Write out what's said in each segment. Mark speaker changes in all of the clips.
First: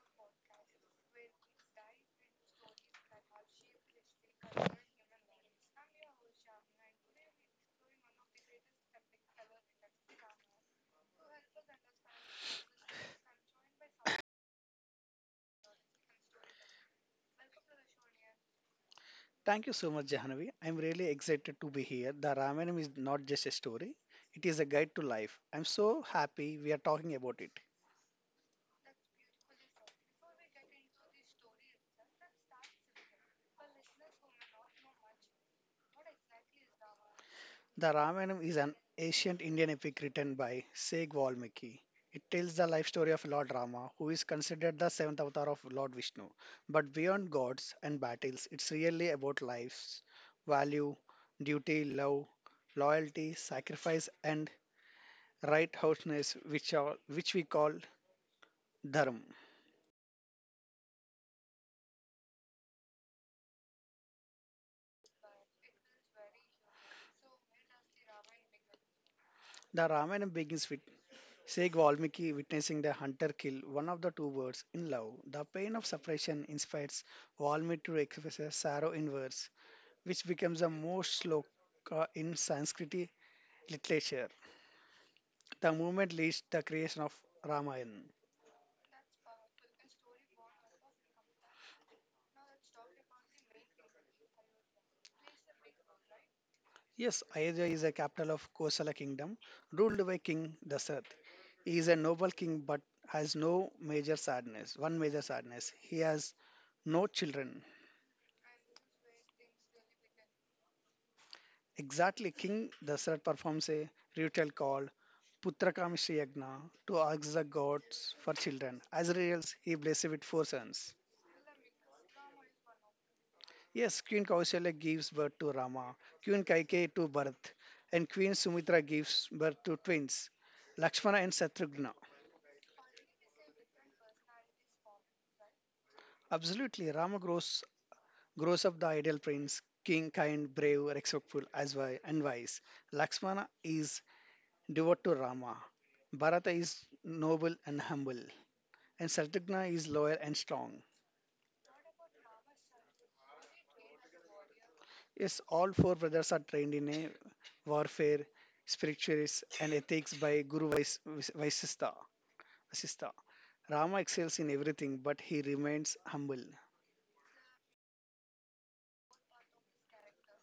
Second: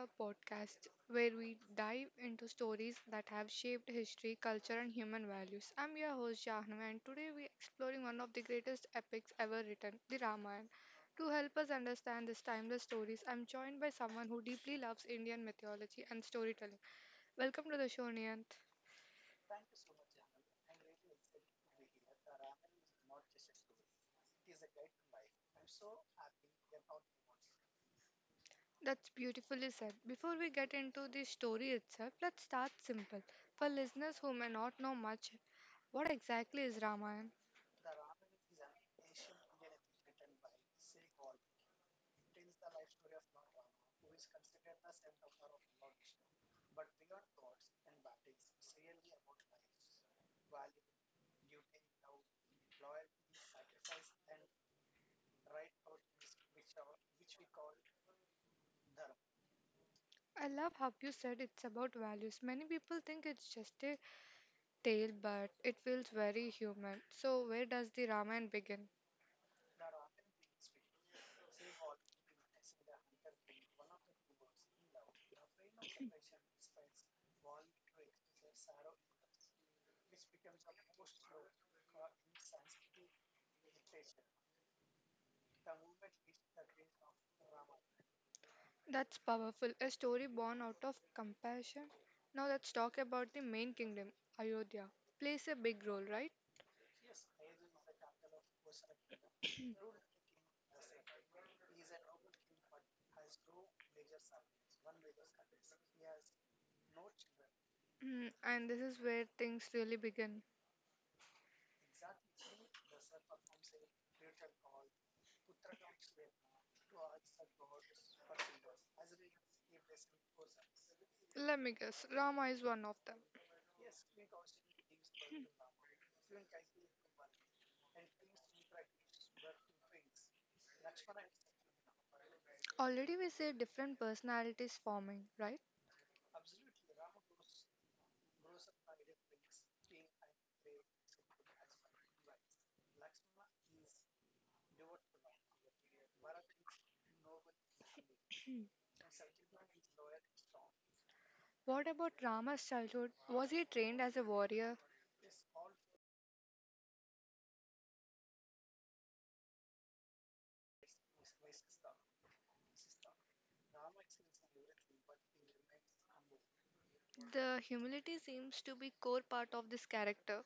Speaker 1: our podcast where we dive into stories that have shaped history, culture, and human values. I'm your host, Jahnava, and today we're exploring one of the greatest epics ever written, the Ramayana. To help us understand these timeless stories, I'm joined by someone who deeply loves Indian mythology and storytelling. Welcome to the show, Niyant.
Speaker 2: Thank you so much, Jahanavi. I'm really excited to be here. The Ramayana is not just a story, it is a guide to life. I'm so happy we are talking about it.
Speaker 1: That's beautifully said. Before we get into the story itself, let's start simple. For listeners who may not know much, what exactly is Ramayana?
Speaker 2: The Ramayana is an ancient Indian epic written by Sig Valmiki. It tells the life story of Lord Rama, who is considered the seventh avatar of Lord Vishnu. But beyond gods and battles, it's really about life's value, duty, love, loyalty, sacrifice, and right righteousness, which we call dharma.
Speaker 1: I love how you said it's about values. Many people think it's just a tale, but it feels very human. So, where does the Ramayana begin?
Speaker 2: The Ramayana begins with Sage Valmiki witnessing the hunter kill one of the two birds in love. The pain of separation inspires Valmiki to express sorrow in verse, which becomes the most shloka in Sanskrit literature. The movement leads to the creation of Ramayana.
Speaker 1: That's powerful. A story born out of compassion. Now, let's talk about the main kingdom, Ayodhya. Plays a big role, right?
Speaker 2: Yes, Ayodhya is a capital of Kosala kingdom, ruled by King Dasaratha. He is a noble king but has no major sadness, one major sadness. He has no children.
Speaker 1: Mm, and this is where things really begin.
Speaker 2: Exactly, King Dasarat performs a ritual called Putrakamishtha Yagna to ask the gods for children. As reels, he blessed with four sons.
Speaker 1: Let me guess, Rama is one of them.
Speaker 2: Yes, Queen Kausalya gives birth to Rama, Queen Kaikeyi to Bharat, and Queen Sumitra gives birth to twins, Lakshmana and Satrugna.
Speaker 1: Already, we see different personalities forming, right?
Speaker 2: Absolutely, grows up the ideal prince, king, kind, brave, respectful, as wise, and wise. Lakshmana is devout to Rama. Bharata is noble and humble, and Satyagna is loyal and strong.
Speaker 1: What about Rama's childhood? Was he trained as a warrior?
Speaker 2: Yes, all four brothers are trained in a warfare, spiritualist, and ethics by Guru Vasistha. Vasistha. Rama excels in everything, but he remains humble.
Speaker 1: The humility seems to be core part of this character.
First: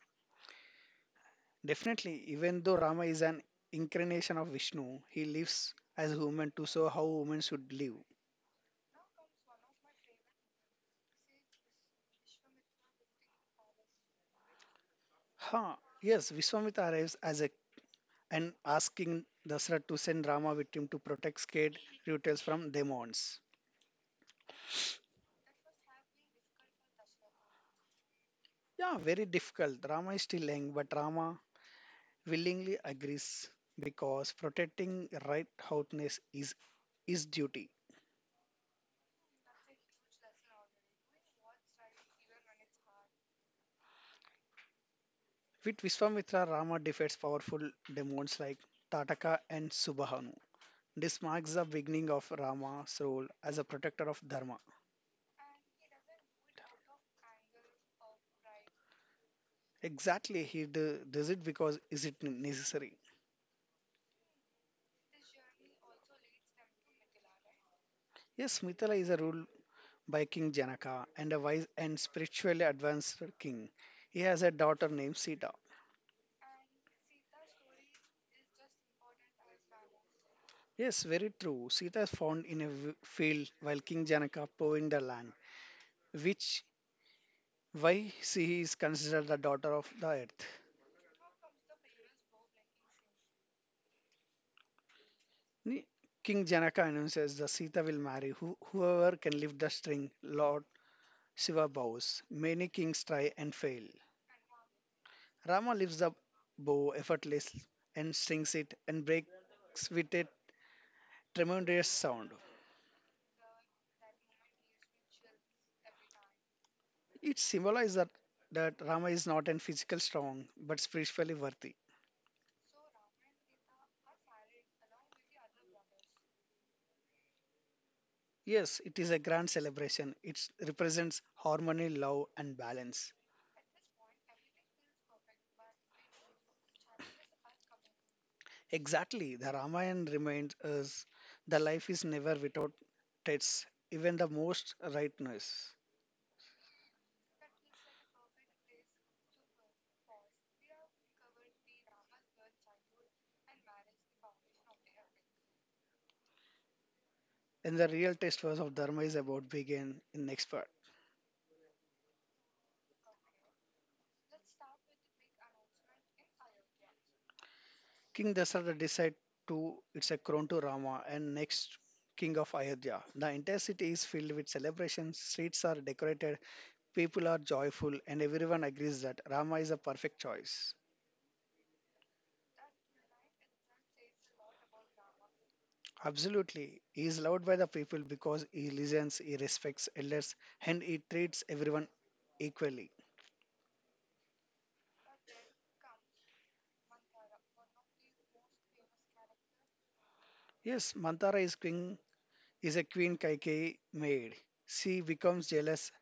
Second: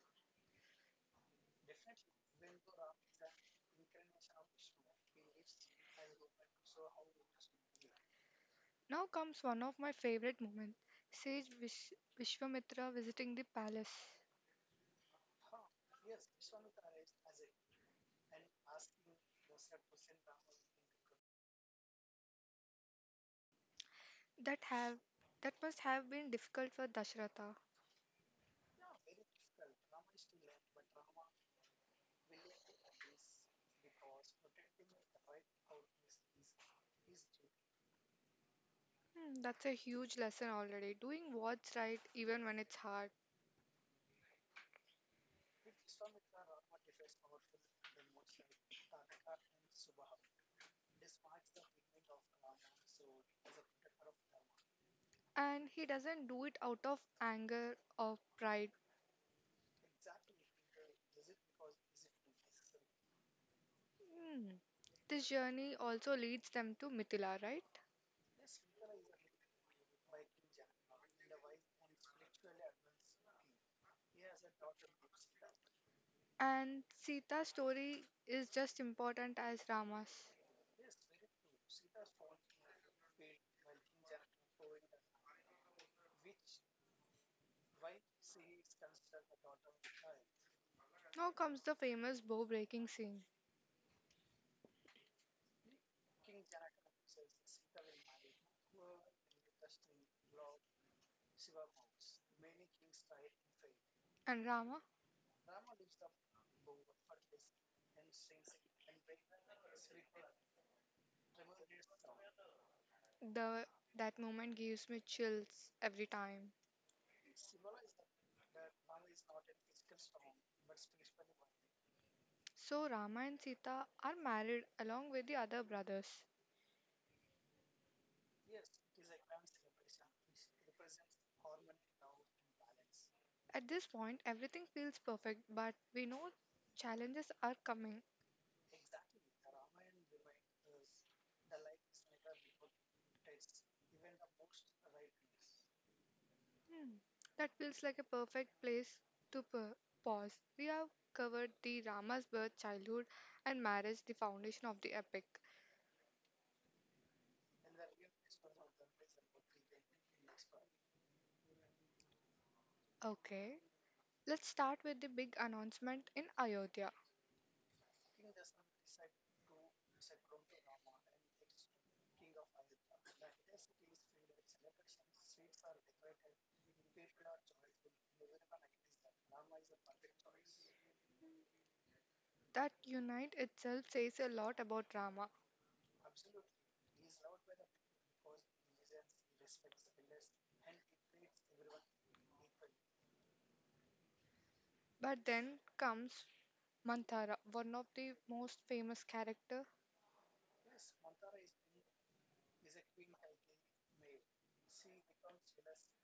Speaker 2: Definitely, even though Rama is an incarnation of Vishnu, he lives as a human to show how women should live.
Speaker 1: Now comes one of my favorite moments Sage Vish- Vishwamitra visiting the palace.
Speaker 2: Huh. Yes, Vishwamitra arrives as a and asking Dasra to send Rama with him to protect scared Rutals from demons.
Speaker 1: That have that must have been difficult for Dashratha.
Speaker 2: Yeah, very difficult. Rama is still young, but Rama willingly agrees because protecting righteousness is his duty.
Speaker 1: Hmm, that's a huge lesson already. Doing what's right even when it's hard.
Speaker 2: With Viswamitra, Rama defeats powerful demons like Tataka and Subahanu. This marks the beginning of Rama's role as a protector of Dharma.
Speaker 1: And he doesn't do it out of anger or pride.
Speaker 2: Exactly, does it because is it necessary?
Speaker 1: Hmm. This journey also leads them to Mithila, right?
Speaker 2: Yes, Mithila is a ruled by King Janaka and a wise and spiritually advanced king. He has a daughter named Sita.
Speaker 1: And Sita's story is just important as Rama's.
Speaker 2: Yes, very true. Sita is found in a field while King Janaka ploughing the land, which why she is considered the daughter of the earth.
Speaker 1: Now comes the famous bow breaking scene.
Speaker 2: Ni- King Janaka announces the Sita will marry whoever can lift the string. Lord Shiva bows. Many kings try and fail.
Speaker 1: And Rama,
Speaker 2: Rama lifts the bow effortlessly and strings it and breaks with a tremendous sound.
Speaker 1: the that moment gives me chills every time.
Speaker 2: It symbolizes that Rama is not an physical strong but spiritually worthy.
Speaker 1: So Rama and Sita are married along with the other brothers.
Speaker 2: Yes, it is a grand celebration. It represents harmony, love, and balance.
Speaker 1: At this point everything feels perfect but we know challenges are coming.
Speaker 2: Exactly, the Ramayana reminds us the life is never without tests, even the most rightness.
Speaker 1: Hmm. That feels like a perfect place to pa- pause. We have covered the Rama's birth, childhood and marriage, the foundation of the epic.
Speaker 2: And the real test was of Dharma is about begin in next part.
Speaker 1: Okay, let's start with the big announcement in Ayodhya.
Speaker 2: King Dasarata decide to it's a crown to Rama and next king of Ayodhya. The entire city is filled with celebrations, streets are decorated, people are joyful, and everyone agrees that Rama is a perfect choice.
Speaker 1: That unite itself says a lot about Rama.
Speaker 2: Absolutely. He is loved by the people because he listens, he respects elders, and he treats everyone equally.
Speaker 1: But then comes Manthara, one of the most famous character,
Speaker 2: Yes, Mantara is king is a Queen Kaikeyi maid. She becomes jealous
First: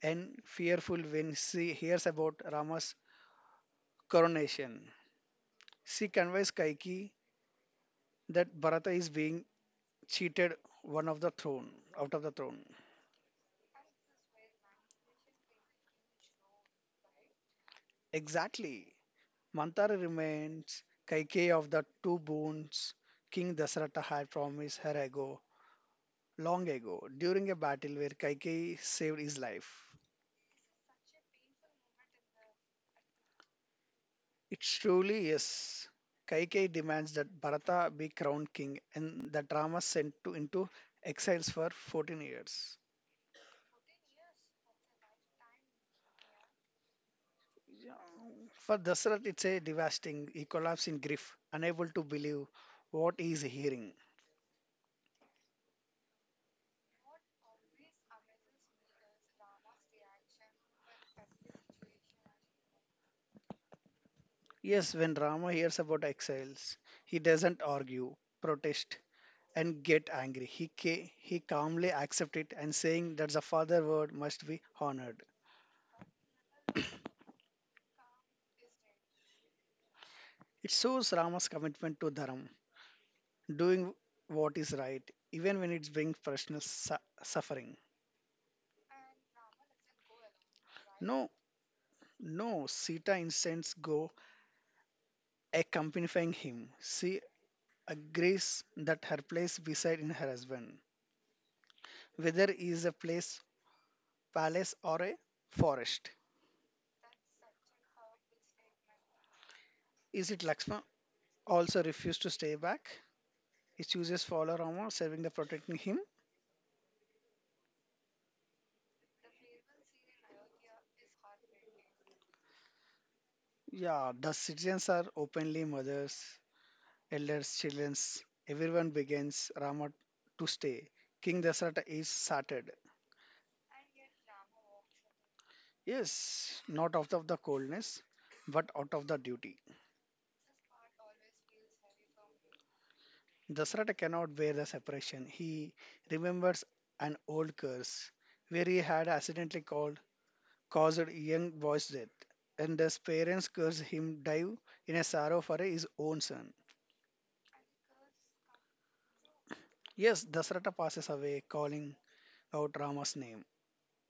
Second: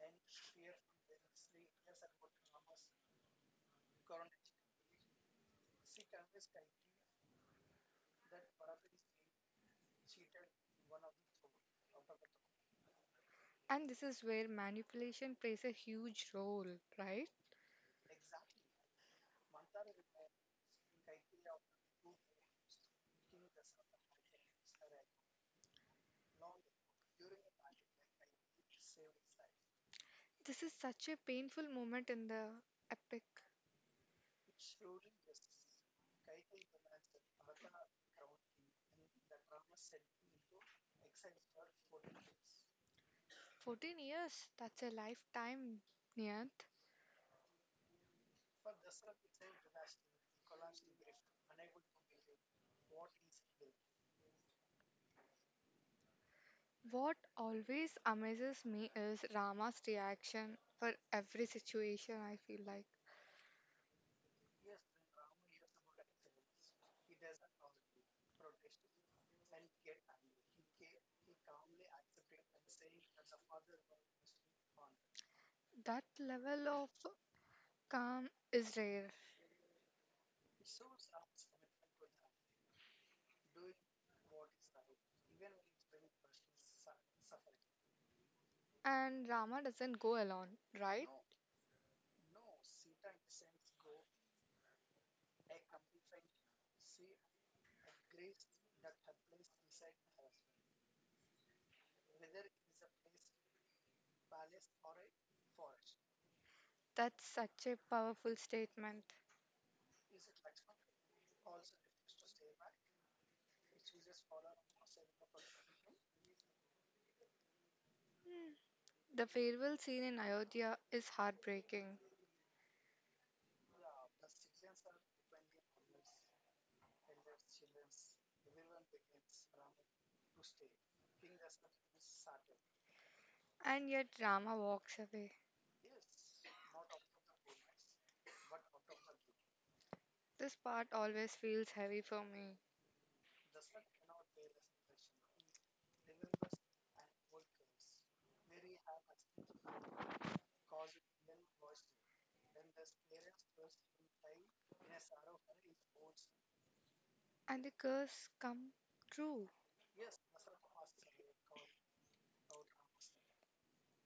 Speaker 2: and fearful when she hears about Rama's coronation. She conveys Kaikeyi that Bharata is being cheated one of the throne out of the throne.
Speaker 1: and this is where manipulation plays a huge role, right?
Speaker 2: Exactly. Mantara remains Kaikeyi of the two boons King Dasarata had promised her ago long ago during a battle where Kaikei saved his life.
Speaker 1: This is such a painful moment in the epic.
Speaker 2: It's truly yes. Kaikei demands that Bharata be crowned king and that Rama sent to into exiles for 14 years.
Speaker 1: 14 years, that's a lifetime, Niyant.
Speaker 2: Yeah, for Dasarat, it's a devastating. He collapses in grief, unable to believe what he is hearing.
Speaker 1: What always amazes me is Rama's reaction for every situation, I feel like.
Speaker 2: Yes, when Rama hears about exiles, he doesn't argue, protest, and get angry. He calmly accepts it and saying that the father word must be honored.
Speaker 1: That level of calm is rare,
Speaker 2: It shows Rama's commitment to dharma, doing what is right, even when it brings personal suffering.
Speaker 1: and Rama doesn't go alone, right?
Speaker 2: No, no, Sita instance go accompanying him. She agrees that her place beside in her husband, whether it is a palace or a forest.
Speaker 1: That's such a powerful statement.
Speaker 2: Is it Lakshman also refused to stay back? He chooses follow Rama, serving the protecting him.
Speaker 1: Hmm. The farewell scene in Ayodhya is heartbreaking,
Speaker 2: Yeah, the citizens are openly mothers, elders, children, everyone begins Rama to stay. King Dasarata is started.
Speaker 1: and yet Rama walks away.
Speaker 2: Yes, not out of the coldness, but out of the duty.
Speaker 1: This part always feels heavy for me,
Speaker 2: Dasarata cannot bear the separation. He remembers an old curse where he had caused a young boy's death. And his parents curse him dive in a sorrow for his own son.
Speaker 1: and the curse come true.
Speaker 2: Yes, Dasarata passes away calling out Rama's name.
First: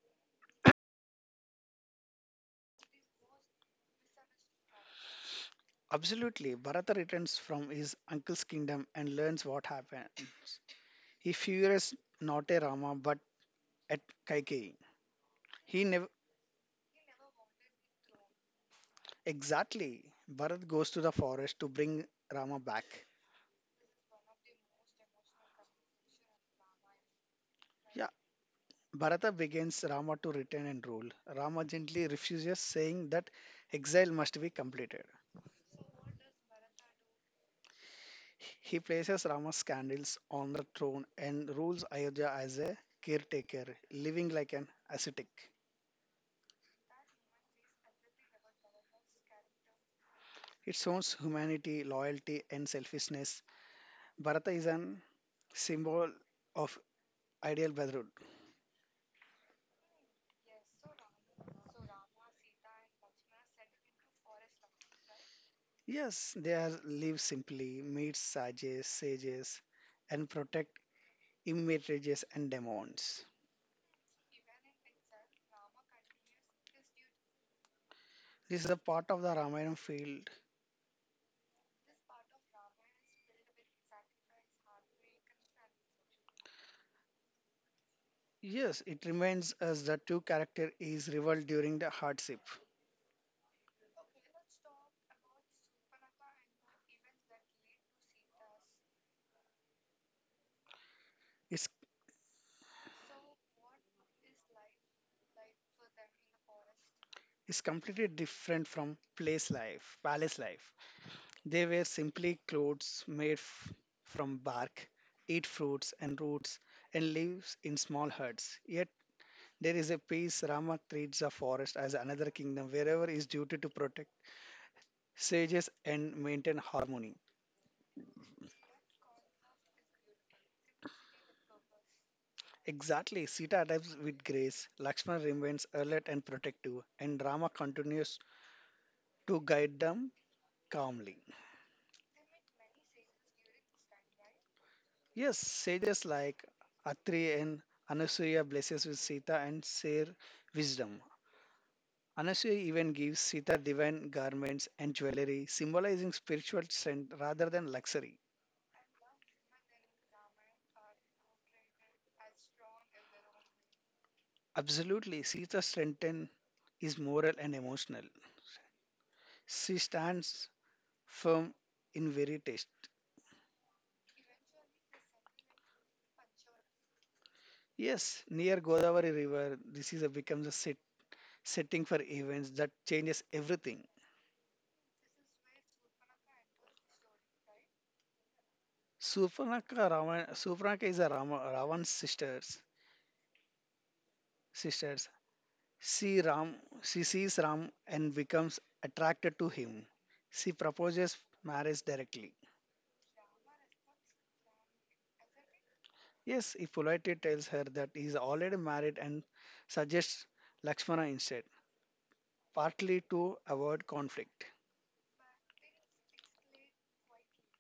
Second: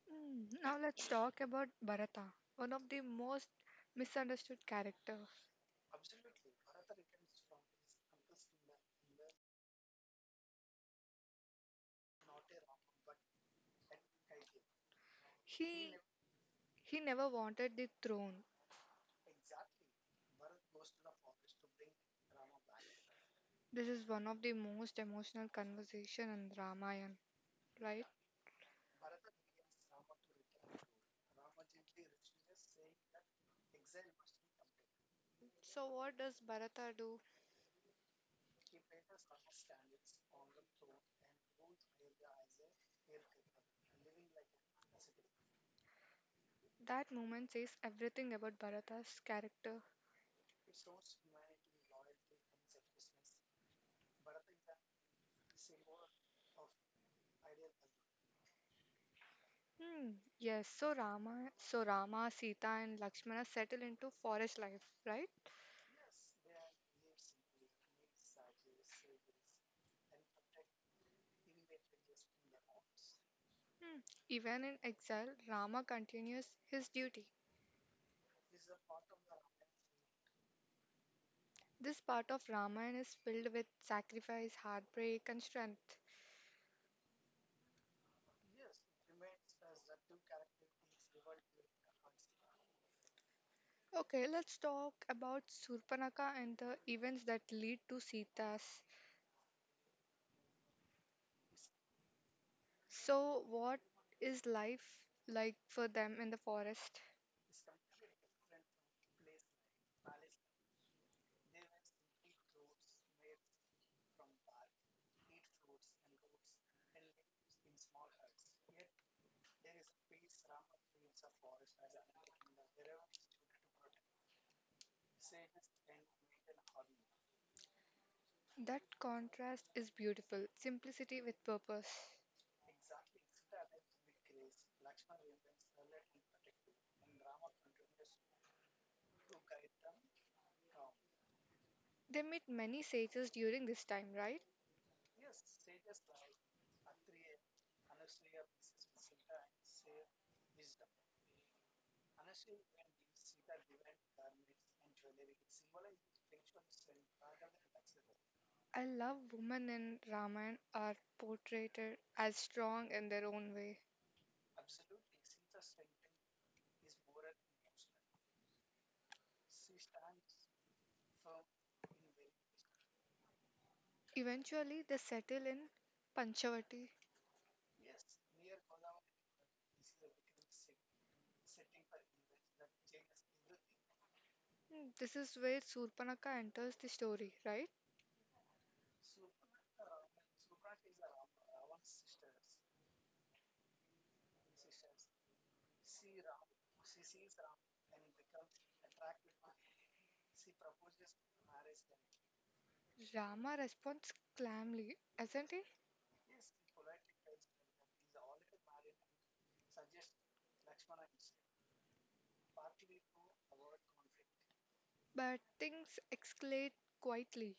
Speaker 1: Hmm. Now let's talk about Bharata, one of the most misunderstood characters.
Speaker 2: Absolutely, Bharata returns from his uncle's kingdom and learns what happened. He fears not a Rama but at Kaikeyi. He
Speaker 1: He
Speaker 2: never
Speaker 1: he never wanted the throne,
Speaker 2: exactly. Bharat goes to the forest to bring Rama back.
Speaker 1: This is one of the most emotional conversation in Ramayana,
Speaker 2: Yeah,
Speaker 1: right?
Speaker 2: Bharata begins Rama to return and rule. Rama gently refuses, saying that exile must be completed.
Speaker 1: So what does Bharata do?
Speaker 2: He places Rama's candles on the throne and rules Ayodhya as a caretaker, living like an ascetic.
Speaker 1: That moment says everything about Bharata's character.
Speaker 2: It shows humanity, loyalty, and selfishness. Bharata is an symbol of ideal brotherhood.
Speaker 1: Hmm. Yes. So Rama, Sita, and Lakshmana settle into forest life, right?
Speaker 2: Yes, they are live simply, meet sages, and protect immortalities and demons.
Speaker 1: Hmm. Even in exile, Rama continues his duty.
Speaker 2: This is a part of the Ramayana field.
Speaker 1: This part of Ramayana is filled with sacrifice, heartbreak, and strength.
Speaker 2: Yes, it reminds us that two character is rival during the hardship.
Speaker 1: Okay, let's talk about Surpanaka and the events that lead to Sita's.
Speaker 2: It's,
Speaker 1: So, what is life like for them in the forest?
Speaker 2: it's completely different from palace life. They wear simply clothes made from bark, eat fruits and roots, and live in small huts. Yet there is a peace. Rama treats the forest as another kingdom wherever his duty to protect sages and maintain harmony.
Speaker 1: That contrast is beautiful simplicity with purpose.
Speaker 2: Exactly, Sita adapts with grace, Lakshmana remains alert and protective, and Rama continues to guide them calmly.
Speaker 1: They meet many sages during this time, right?
Speaker 2: Yes, sages like Atri and Anasuya blesses with Sita and share wisdom. Anasuya even gives Sita divine garments and jewelry, symbolizing spiritual strength rather than luxury.
Speaker 1: I love women in Ramayana are portrayed as strong in their own way.
Speaker 2: Absolutely, Sita strengthen is moral and emotional. She stands firm in very taste.
Speaker 1: Eventually, they settle in Panchavati.
Speaker 2: Yes, near Godavari River, this is a, becomes a set, setting for events that changes everything.
Speaker 1: Hmm, this is where Surpanaka enters the story, right?
Speaker 2: Supanaka is a Ravan's Sisters, she Ram, she sees Ram and becomes attracted to him. She proposes marriage directly.
Speaker 1: Rama responds calmly, isn't he?
Speaker 2: Yes, he politely tells her that he is already married and suggests Lakshmana instead, partly to avoid conflict.
Speaker 1: But things escalate quietly.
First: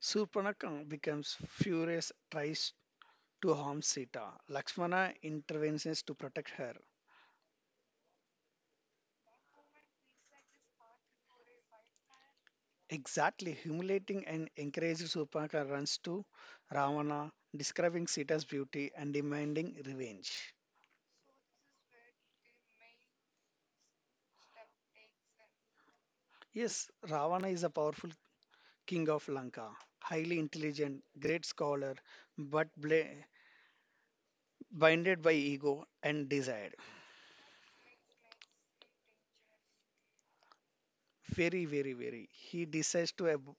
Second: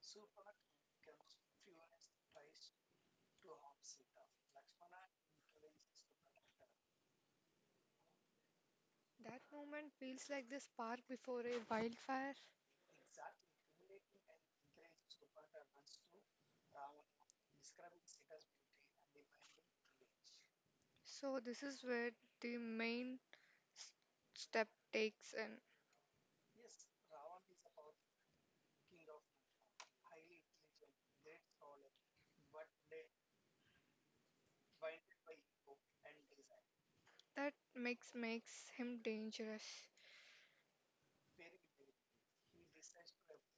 Speaker 2: Surpanakam becomes furious, tries to harm Sita. Lakshmana intervenes to protect her.
Speaker 1: That moment feels like the spark before a wildfire.
Speaker 2: Exactly, humiliating and encouraged Surpanaka runs to Ravana, describing Sita's beauty and demanding revenge.
Speaker 1: So, this is where the main s- step takes in.
Speaker 2: Yes, Ravana is a powerful king of Lanka, highly intelligent, great scholar, but blinded by ego and desire.
Speaker 1: That makes makes him dangerous.
Speaker 2: Very. He decides to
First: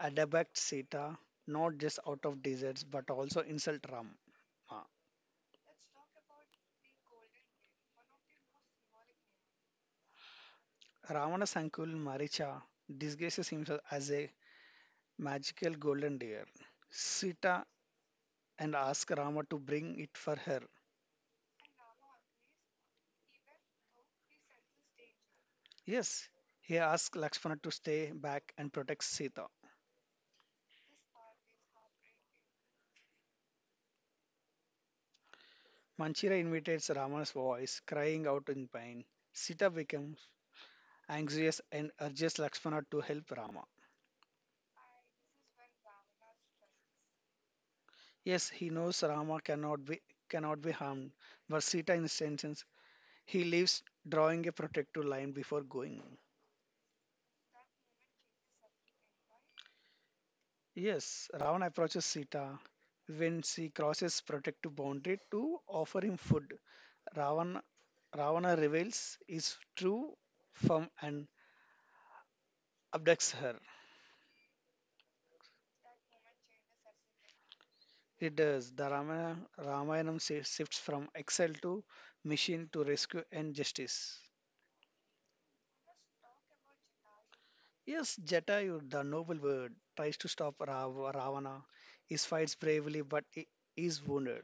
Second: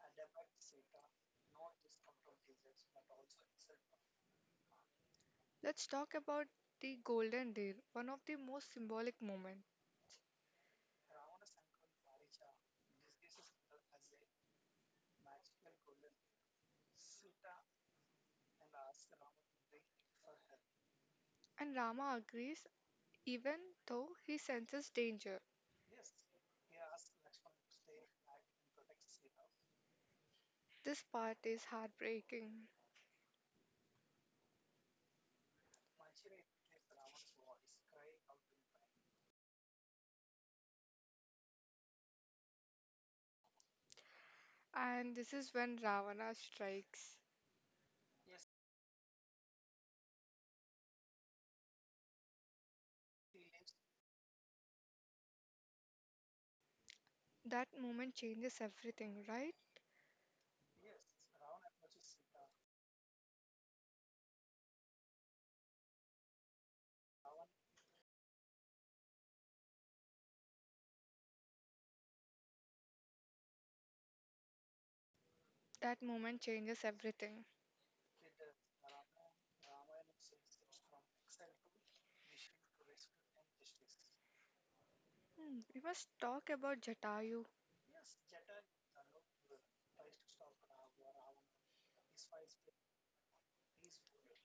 Speaker 2: adept Sita, not just out of deserts but also insult Rama.
Speaker 1: Let's talk about the golden deer, one of the most symbolic moments.
Speaker 2: Ravana's uncle Maricha disguises himself as a magical golden deer. Sita and asks Rama to bring it for her.
Speaker 1: And Rama agrees even though he senses danger.
Speaker 2: Yes, he asks Lakshmana to stay back and protect Sita.
Speaker 1: This part is heartbreaking.
Speaker 2: Manchira imitates Rama's voice, crying out in pain. Sita becomes anxious and urges Lakshmana to help Rama.
Speaker 1: And this is when Ravana strikes.
Speaker 2: Yes, he knows Rama cannot be harmed, but Sita insists. He leaves, drawing a protective line before going.
Speaker 1: That moment changes everything, right?
Speaker 2: Yes, Ravan approaches Sita. When she crosses protective boundary to offer him food, Ravan, Ravana reveals his true form and abducts her.
Speaker 1: That moment changes everything.
Speaker 2: He does. The Ramayanam shifts from exile to mission to rescue and justice.
Speaker 1: Hmm, we must talk about Jatayu.
Speaker 2: Yes, Jatayu, the noble bird, tries to stop Ravana. He fights bravely, but he is wounded.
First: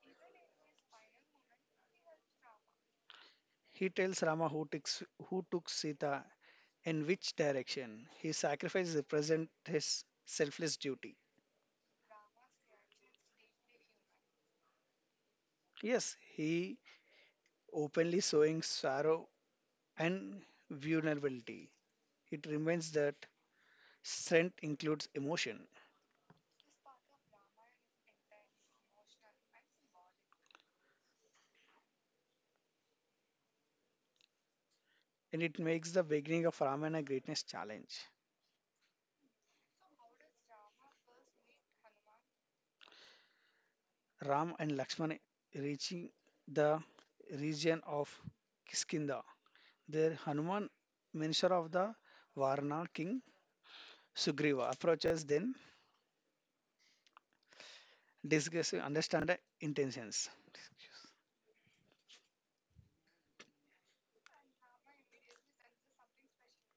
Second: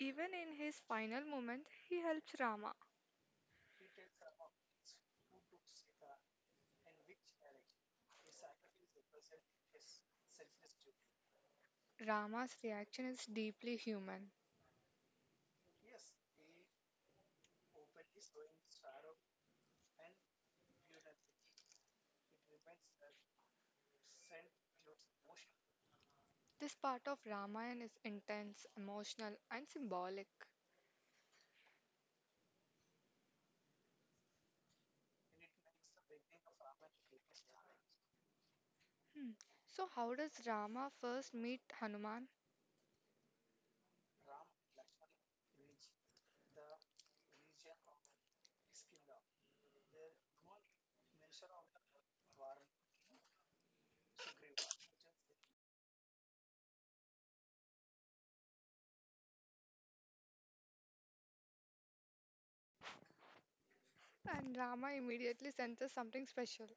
Speaker 1: Even in his final moment, he helps Rama.
Speaker 2: He tells Rama who took Sita in which direction. His sacrifice represents his selfless duty.
Speaker 1: Rama's reaction is deeply human.
Speaker 2: Yes, he openly showing sorrow and vulnerability. It reminds that strength includes emotion,
Speaker 1: This part of Ramayana is intense, emotional, and symbolic.
Speaker 2: and it makes the beginning of Ramayana greatness challenge.
Speaker 1: Hmm. So, how does Rama first meet Hanuman?
Speaker 2: Ram and Lakshman reaching the region of Kiskindha. There, Hanuman, minister of the Varna king Sugriva, approaches then discuss understand intentions.
Speaker 1: And Rama immediately senses something special.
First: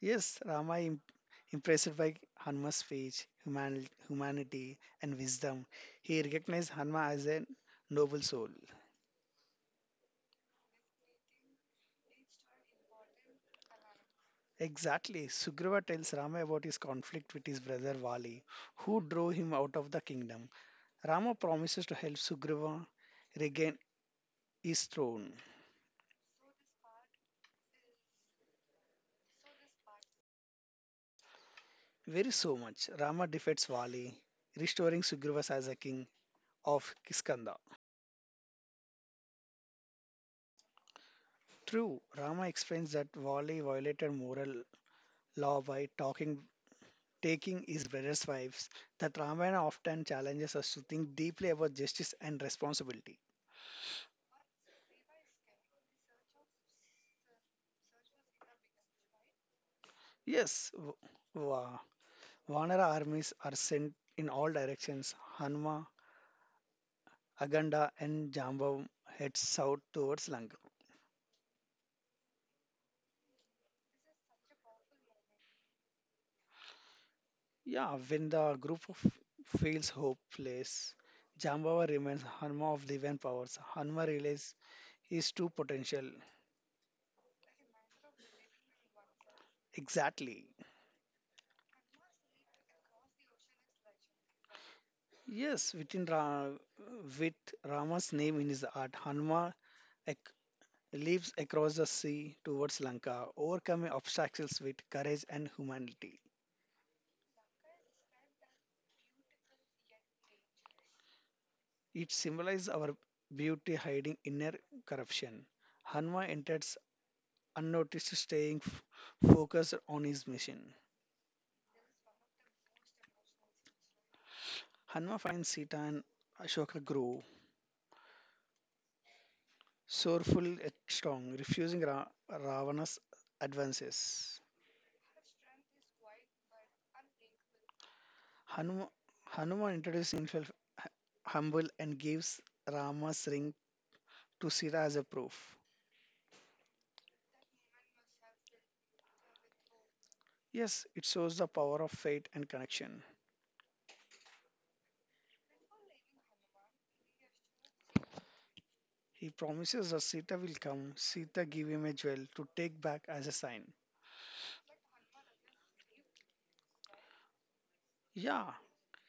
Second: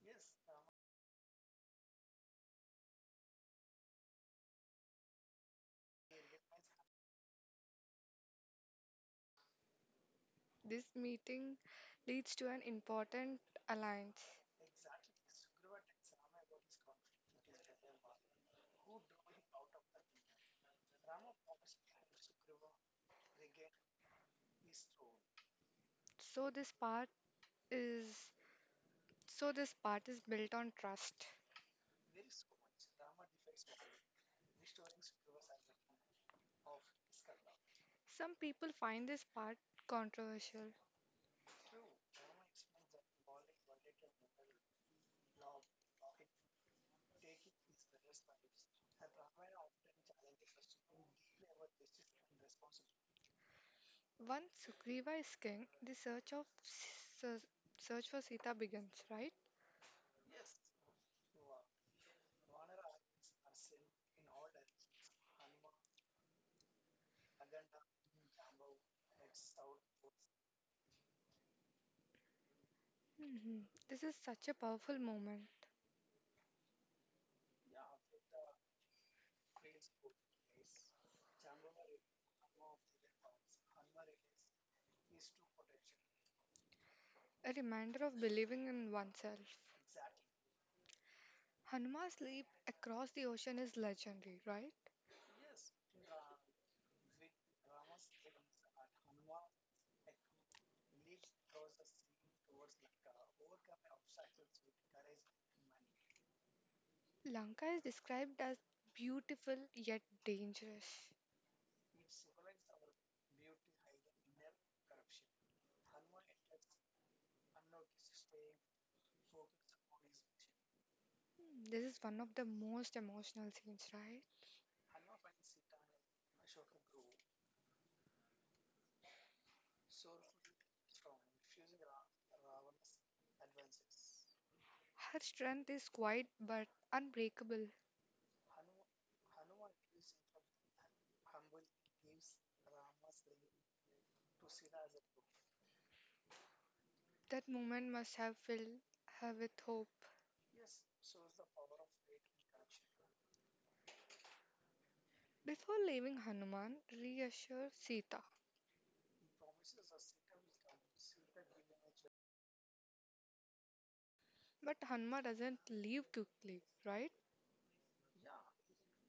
Speaker 2: Yes, impressed by Hanuma's speech, humanity, and wisdom. He recognized Hanma as a noble soul.
Speaker 1: This meeting leads to an important alliance.
Speaker 2: Exactly. Sugriva tells Rama about his conflict with his brother Vali, who drove him out of the kingdom. Rama promises to help Sugriva regain his throne.
Speaker 1: So, this part is so this part is built on trust.
Speaker 2: Very so much. Rama defeats Vali, restoring Sugriva as a king of Kiskanda.
Speaker 1: Some people find this part controversial.
Speaker 2: True, Rama explains that Vali violated moral law by taking his brother's wives, that Ramayana often challenges us to think deeply about justice and responsibility.
Speaker 1: Once Sugriva is king, the search of Se- search for Sita begins, right?
Speaker 2: Yes, va- Vanara armies are sent in all directions. Hanma, Aganda, and Jambavam head south towards Lanka.
Speaker 1: Mhm. This is such a powerful moment,
Speaker 2: Yeah, when the group of feels hopeless, Jambava remains Hanma of divine powers. Hanma realizes his true potential.
Speaker 1: a reminder of believing in oneself.
Speaker 2: Exactly.
Speaker 1: Hanuman's leap across the ocean is legendary, right?
Speaker 2: Yes, with Rama's name in his heart, Hanuman ac- leaps across the sea towards Lanka, overcoming obstacles with courage and humanity.
Speaker 1: Lanka is described as beautiful yet dangerous.
Speaker 2: It symbolizes our beauty hiding inner corruption. Hanuman enters unnoticed, staying focused on his mission.
Speaker 1: Hmm, this is one of the most emotional scenes, right?
Speaker 2: Hanuman finds Sita and Ashoka grow, sorrowful and strong, refusing Ravana's advances.
Speaker 1: Her strength is quiet but unbreakable.
Speaker 2: Hanuma, Hanuman introduces himself hu- humble and gives Rama's ring to Sita as a proof.
Speaker 1: That moment must have filled her with hope.
Speaker 2: Yes, it shows the power of fate and connection.
Speaker 1: Before leaving, Hanuman reassures Sita,
Speaker 2: He promises that Sita will come. Sita give him a jewel to take back as a sign.
Speaker 1: but Hanuman doesn't leave quickly, right?
Speaker 2: Yeah,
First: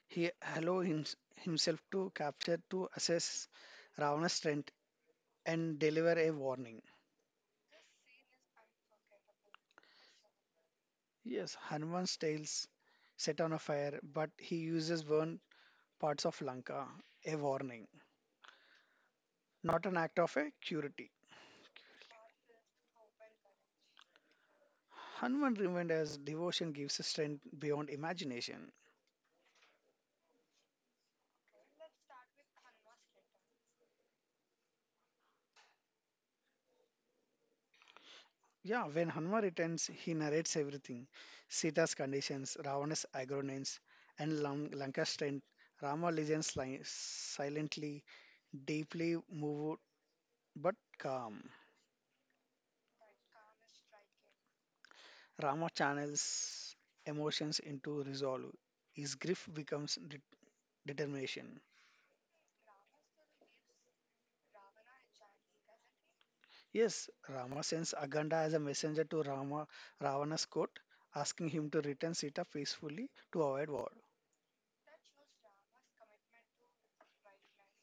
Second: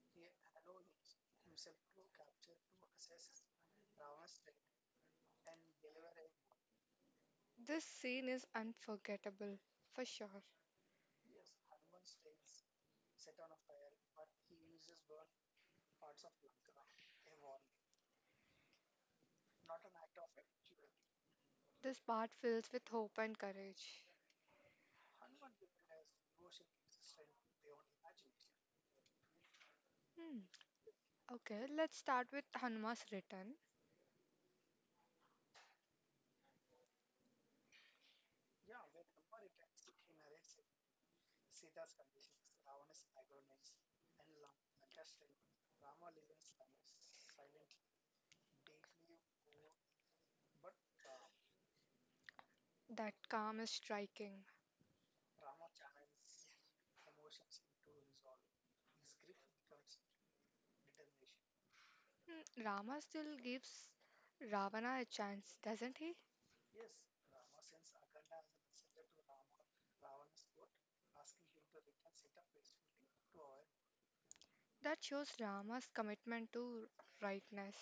Speaker 2: he allow him, himself to capture to assess Ravana's strength and deliver a warning.
Speaker 1: This scene is unforgettable, for sure.
Speaker 2: Yes, Hanuman's tails set on a fire, but he uses burned parts of Lanka, a warning, not an act of a curity.
Speaker 1: This part fills with hope and courage.
Speaker 2: Hanuman remained as devotion gives strength beyond imagination.
Speaker 1: Hmm. Okay, let's start with Hanuman's return.
Speaker 2: Yeah, when Hanuman returns, he narrates everything Sita's conditions, Ravana's agonies, and Lanka's strength. Rama listens silently, deeply moved but calm.
Speaker 1: That calm is striking.
Speaker 2: Rama channels emotions into resolve. His grief becomes determination.
Speaker 1: Hmm, Rama still gives Ravana a chance, doesn't he?
Speaker 2: Yes, Rama sends Aganda as a messenger to Rama Ravana's court, asking him to return Sita peacefully to avoid war.
Speaker 1: That shows Rama's commitment to rightness.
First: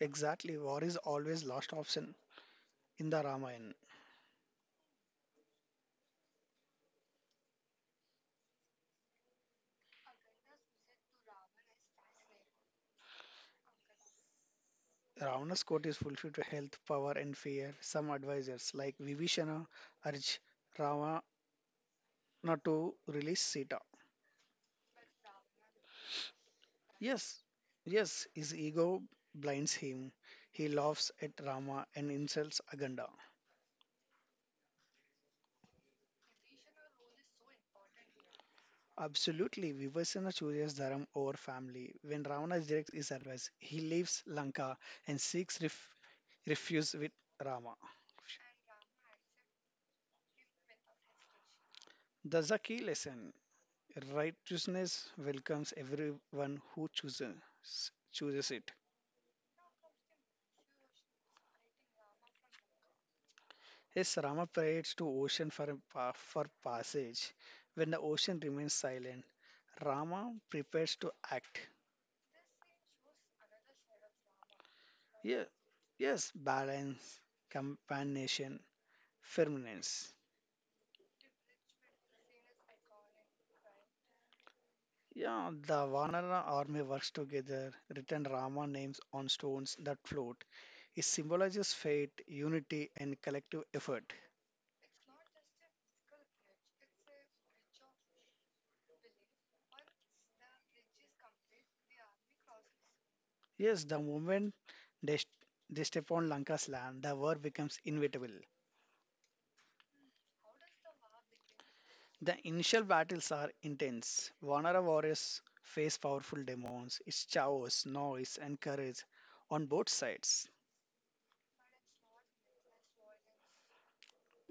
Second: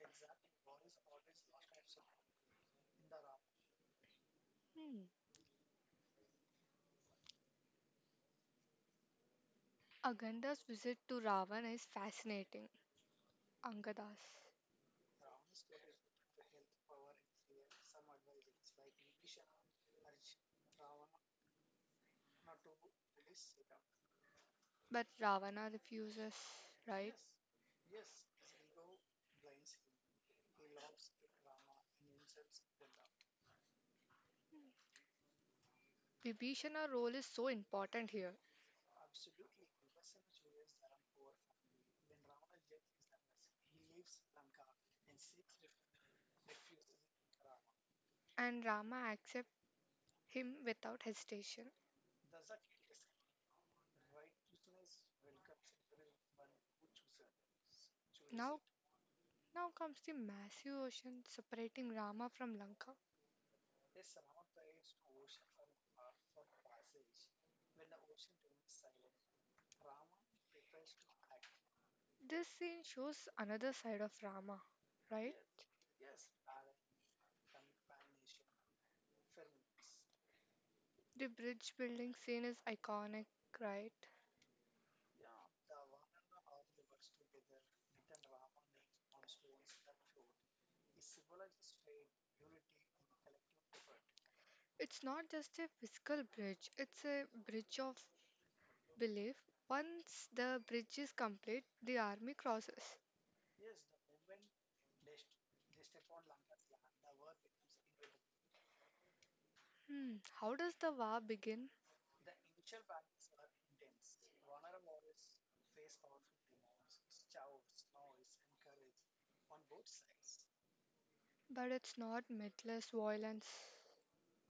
Speaker 2: Exactly, war is always last option in the Ramayana.
Speaker 1: Hmm. Aganda's visit to Ravana is fascinating. Angadas.
Speaker 2: Ravana's court is fulfilled to health, power, and fear. Some advisors, like Vibhishana, urge Ravana to release Sita.
Speaker 1: But Ravana refuses, right?
Speaker 2: Yes, yes, his ego blinds him. He laughs at Rama and insults Aganda.
Speaker 1: Vibhishana's role is so important here,
Speaker 2: Absolutely, Vibhishana chooses Dharam over family. When Ravana rejects his advice, he leaves Lanka and seeks refuse with Rama.
Speaker 1: and Rama accepts him without hesitation.
Speaker 2: That's a key lesson. Righteousness welcomes everyone who chooses
Speaker 1: Now,
Speaker 2: it.
Speaker 1: Now comes the massive ocean separating Rama from Lanka.
Speaker 2: As Rama prays to ocean for, for passage, when the ocean remains silent, Rama prepares to act.
Speaker 1: This scene shows another side of Rama, right?
Speaker 2: Yeah, yes, balance, companionation, firmness.
Speaker 1: The bridge building scene is iconic, right?
Speaker 2: Yeah, the Vanara army works together. Written Rama names on stones that float. It symbolizes fate, unity, and collective effort.
Speaker 1: It's not just a physical bridge, it's a bridge of belief. Once the bridge is complete, the army crosses.
Speaker 2: Yes, the moment they, st- they step on Lanka's land, the war becomes inevitable.
Speaker 1: Hmm, how does the war begin?
Speaker 2: The initial battles are intense. Vanara warriors face powerful demons. It's chaos, noise, and courage on both sides.
Speaker 1: But it's not mythless violence.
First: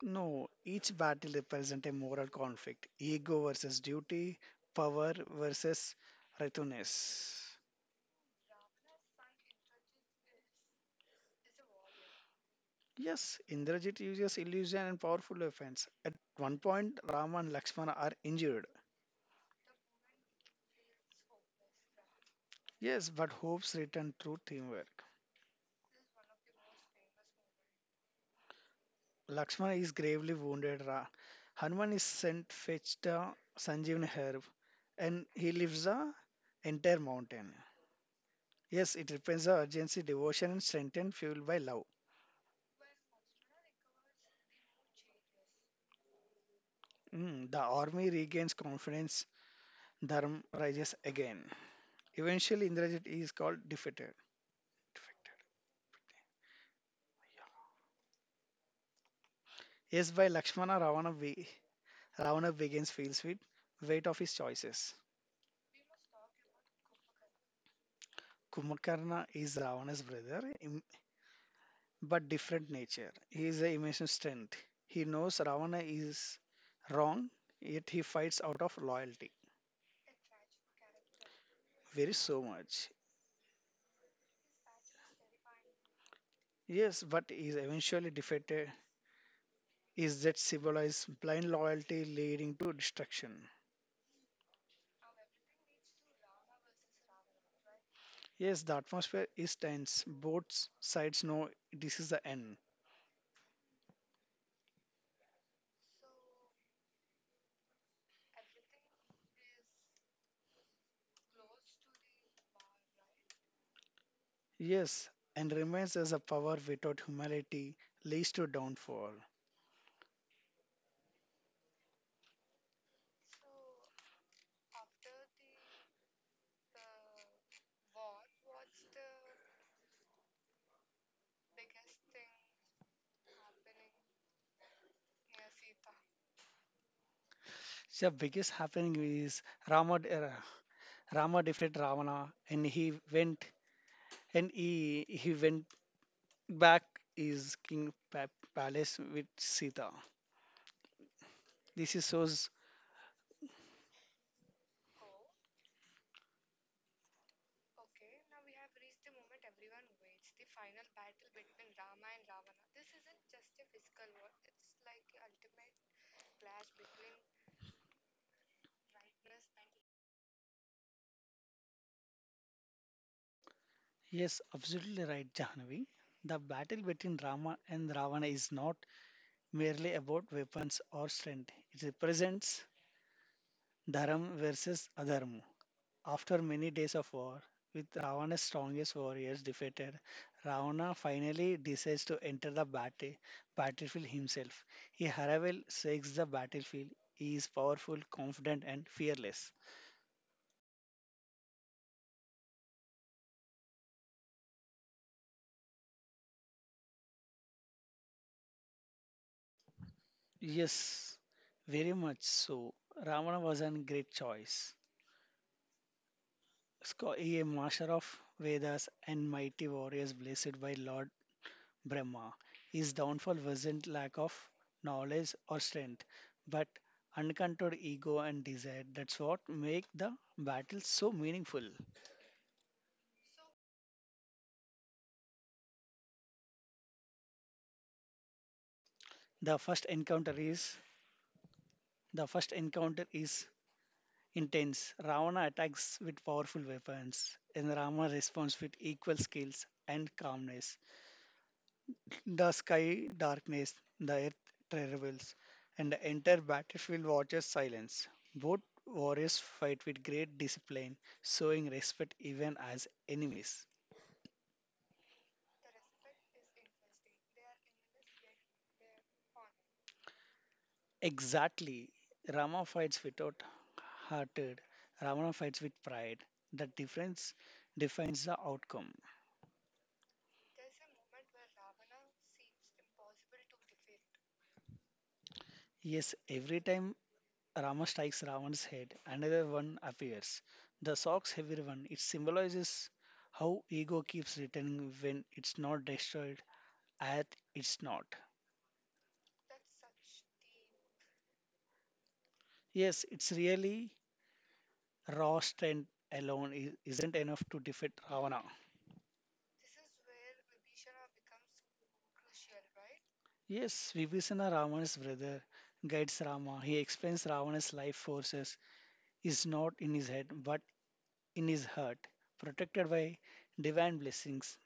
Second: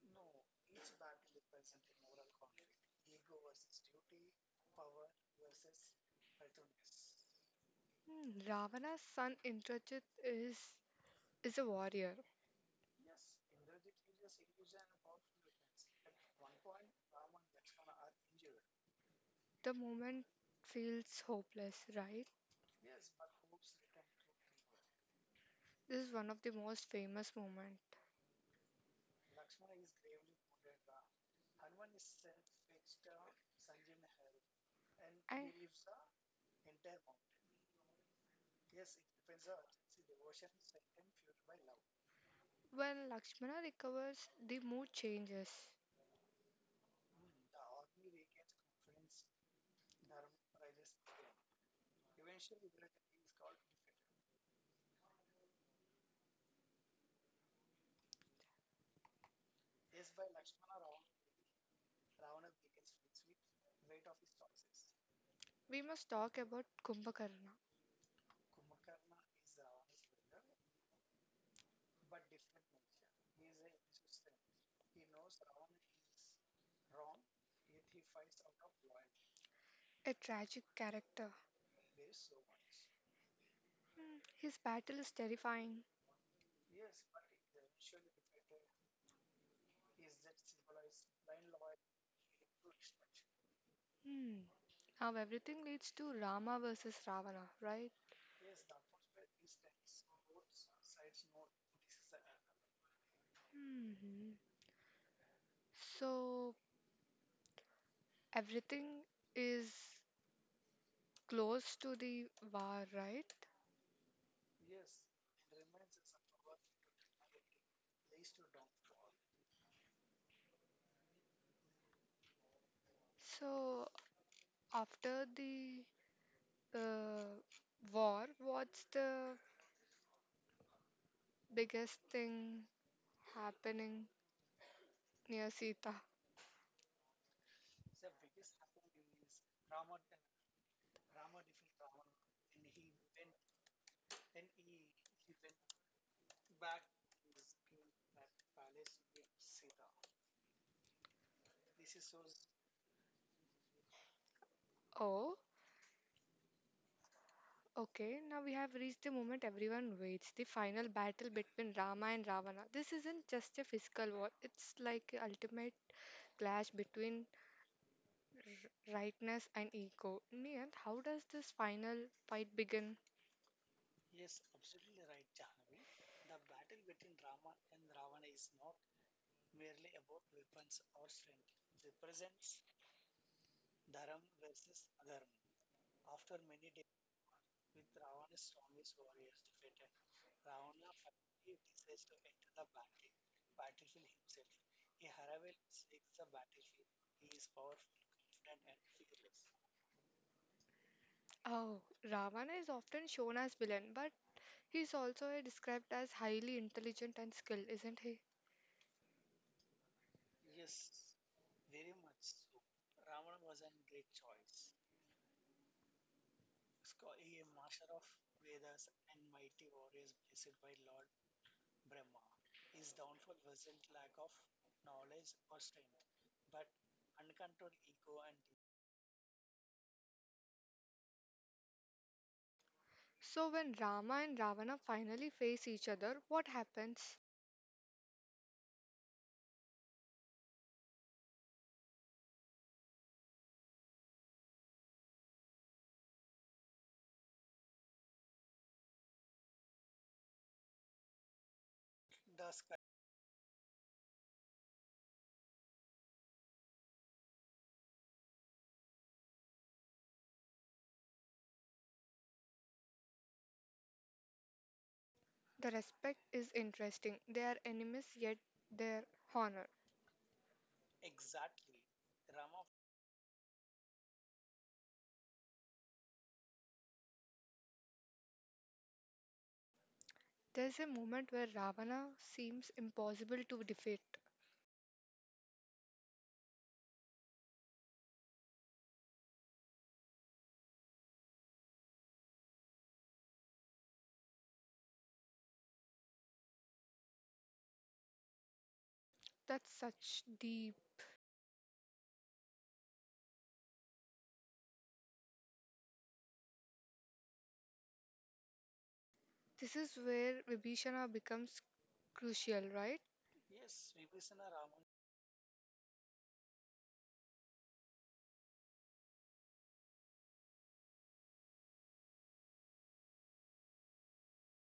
Speaker 2: No, each battle represents a moral conflict ego versus duty, power versus righteousness.
Speaker 1: Hmm, Ravana's son Indrajit is is a warrior.
Speaker 2: Yes, Indrajit uses illusion and powerful weapons. At one point, Rama and Lakshmana are injured.
Speaker 1: The moment feels hopeless, right?
Speaker 2: Yes, but hopes return through teamwork.
Speaker 1: This is one of the most famous moments.
Speaker 2: Lakshmana is gravely wounded. Hanuman is sent fetched a Sanjeevani herb, and he
Speaker 1: And
Speaker 2: lifts the entire mountain. Yes, it represents the urgency, devotion, and strength, and fueled by love.
Speaker 1: when Lakshmana recovers, the mood changes.
Speaker 2: Mm, the army regains confidence. Dharma rises again. Eventually, Indrajit is called defeated. Defected. Yes, by Lakshmana, Ravana, Ravana begins feels with weight of his choices.
Speaker 1: We must talk about Kumbhakarna,
Speaker 2: Kumakarna is Ravana's brother, but different nature. He is a emotional strength. He knows Ravana is wrong, yet he fights out of loyalty.
Speaker 1: a tragic character.
Speaker 2: Very so much.
Speaker 1: Hmm, his battle is terrifying.
Speaker 2: Yes, but is eventually defeated. Is that symbolized blind loyalty leading to destruction?
Speaker 1: Hmm. Now everything leads to Rama versus Ravana, right?
Speaker 2: Yes, the atmosphere is tense. Both sides know this is the end.
Speaker 1: Hmm. So everything is close to the war, right?
Speaker 2: Yes, and remains as a power without humility leads to downfall.
Speaker 1: So, after the uh, war, what's the biggest thing happening near Sita?
Speaker 2: The biggest happening is Ramad era. Rama defeated Ravana and he went and he went back his king palace with Sita. This is shows
Speaker 1: Oh, okay. Now we have reached the moment everyone waits, the final battle between Rama and Ravana. This isn't just a physical war, it's like a ultimate clash between rightness and ego. Niyant, how does this final fight begin?
Speaker 2: yes, absolutely right, Jahanavi. The battle between Rama and Ravana is not merely about weapons or strength. It represents dharma versus adharma. After many days of war, with Ravana's strongest warriors defeated, Ravana finally decides to enter the battle, battlefield himself. He Haravel shakes the battlefield. He is powerful, confident, and fearless.
Speaker 1: Oh, Ravana is often shown as villain, but he's also described as highly intelligent and skilled, isn't he?
Speaker 2: Yes, very much so. Ravana was a great choice. He a master of Vedas and mighty warriors blessed by Lord Brahma. His downfall wasn't lack of knowledge or strength, but uncontrolled ego and desire. That's what make the battle so meaningful.
Speaker 1: So when Rama and Ravana finally face each other, what happens?
Speaker 2: The first encounter is the first encounter is intense. Ravana attacks with powerful weapons, and Rama responds with equal skills and calmness. The sky darkness, the earth trembles, and the entire battlefield watches silence. Both warriors fight with great discipline, showing respect even as enemies.
Speaker 1: The respect is interesting. They are enemies yet they're honored.
Speaker 2: Exactly. Rama fights without hearted. Ravana fights with pride. The difference defines the outcome.
Speaker 1: There's a moment where Ravana seems impossible to defeat.
Speaker 2: Yes, every time Rama strikes Ravan's head, another one appears. The socks heavy one, it symbolizes how ego keeps returning when it's not destroyed, at it's not.
Speaker 1: That's such deep.
Speaker 2: Yes, it's really raw strength alone isn't enough to defeat Ravana.
Speaker 1: This is where Vibhishana becomes crucial, right?
Speaker 2: Yes, Vibhisana Ravana's brother guides Rama. He explains Ravana's life forces is not in his head but in his heart, protected by divine blessings.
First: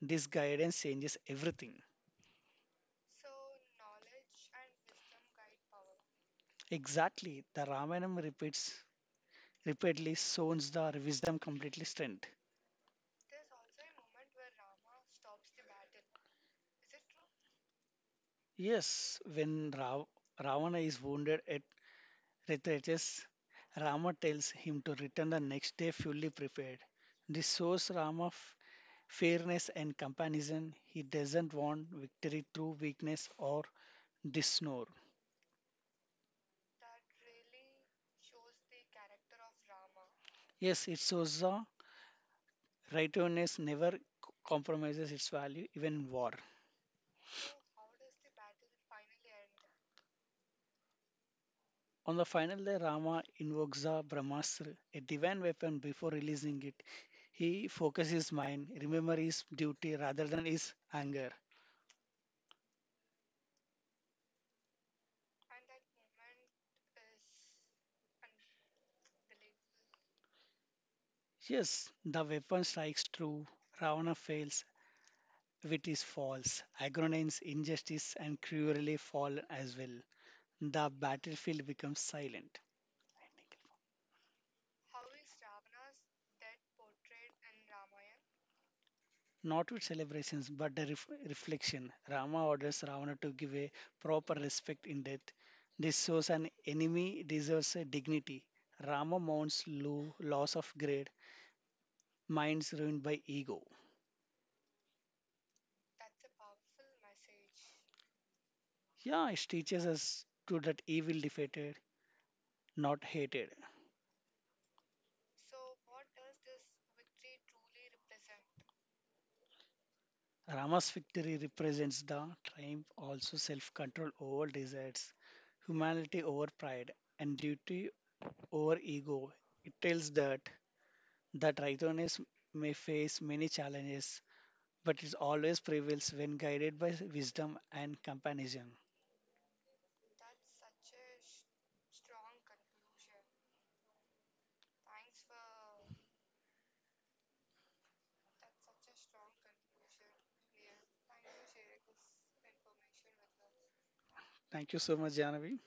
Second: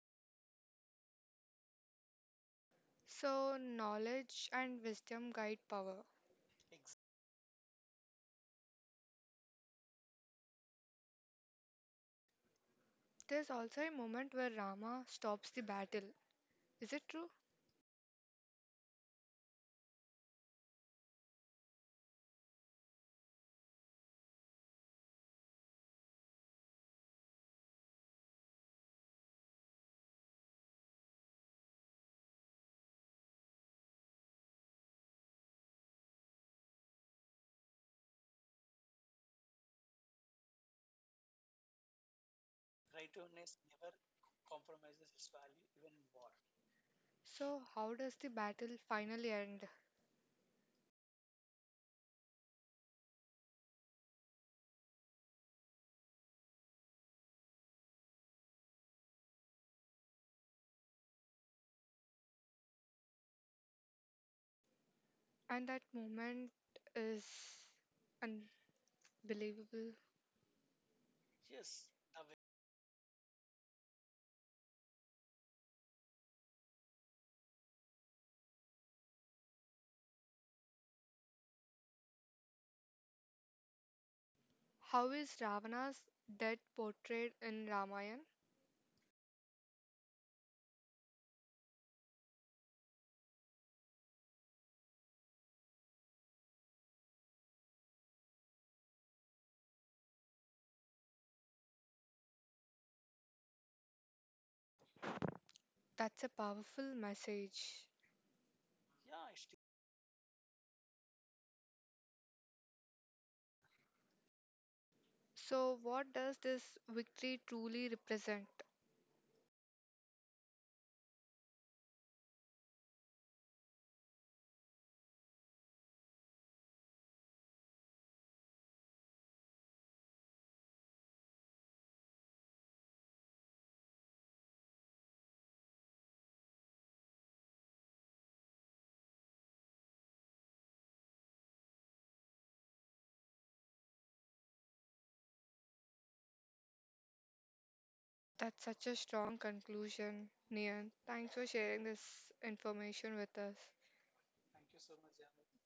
Speaker 2: This guidance changes everything.
Speaker 1: So knowledge and wisdom guide power.
Speaker 2: Exactly. The Ramayana repeats repeatedly shows the wisdom completely strength.
Speaker 1: There's also a moment where Rama stops the battle. Is it true?
Speaker 2: Yes, when Ravana is wounded at Ritages, Rama tells him to return the next day fully prepared. This shows Rama fairness and comparison. He doesn't want victory through weakness or dishonor. Yes, it shows the righteousness never compromises its value even in war.
Speaker 1: So, how does the battle finally end?
Speaker 2: On the final day, Rama invokes the Brahmastra, a divine weapon, before releasing it. He focuses his mind, remember his duty rather than his anger.
Speaker 1: And that moment is unbelievable.
Speaker 2: Yes, the weapon strikes true. Ravana fails with his false. Agronines, injustice, and cruelly fall as well. The battlefield becomes silent.
Speaker 1: How is Ravana's death portrayed in Ramayana?
Speaker 2: Not with celebrations, but a reflection. Rama orders Ravana to give a proper respect in death. This shows an enemy deserves a dignity. Rama mounts low, loss of grade, minds ruined by ego.
Speaker 1: That's a powerful message.
Speaker 2: Yeah, it teaches us to that evil defeated, not hated.
Speaker 1: So, what does this victory truly represent?
Speaker 2: Rama's victory represents the triumph, also self control over desires, humanity over pride, and duty over ego. It tells that the tritonist may face many challenges, but it always prevails when guided by wisdom and compassion.
Speaker 1: That's such a strong conclusion, Nian. Thanks for sharing this information with us.
Speaker 2: Thank you so much, Janavi.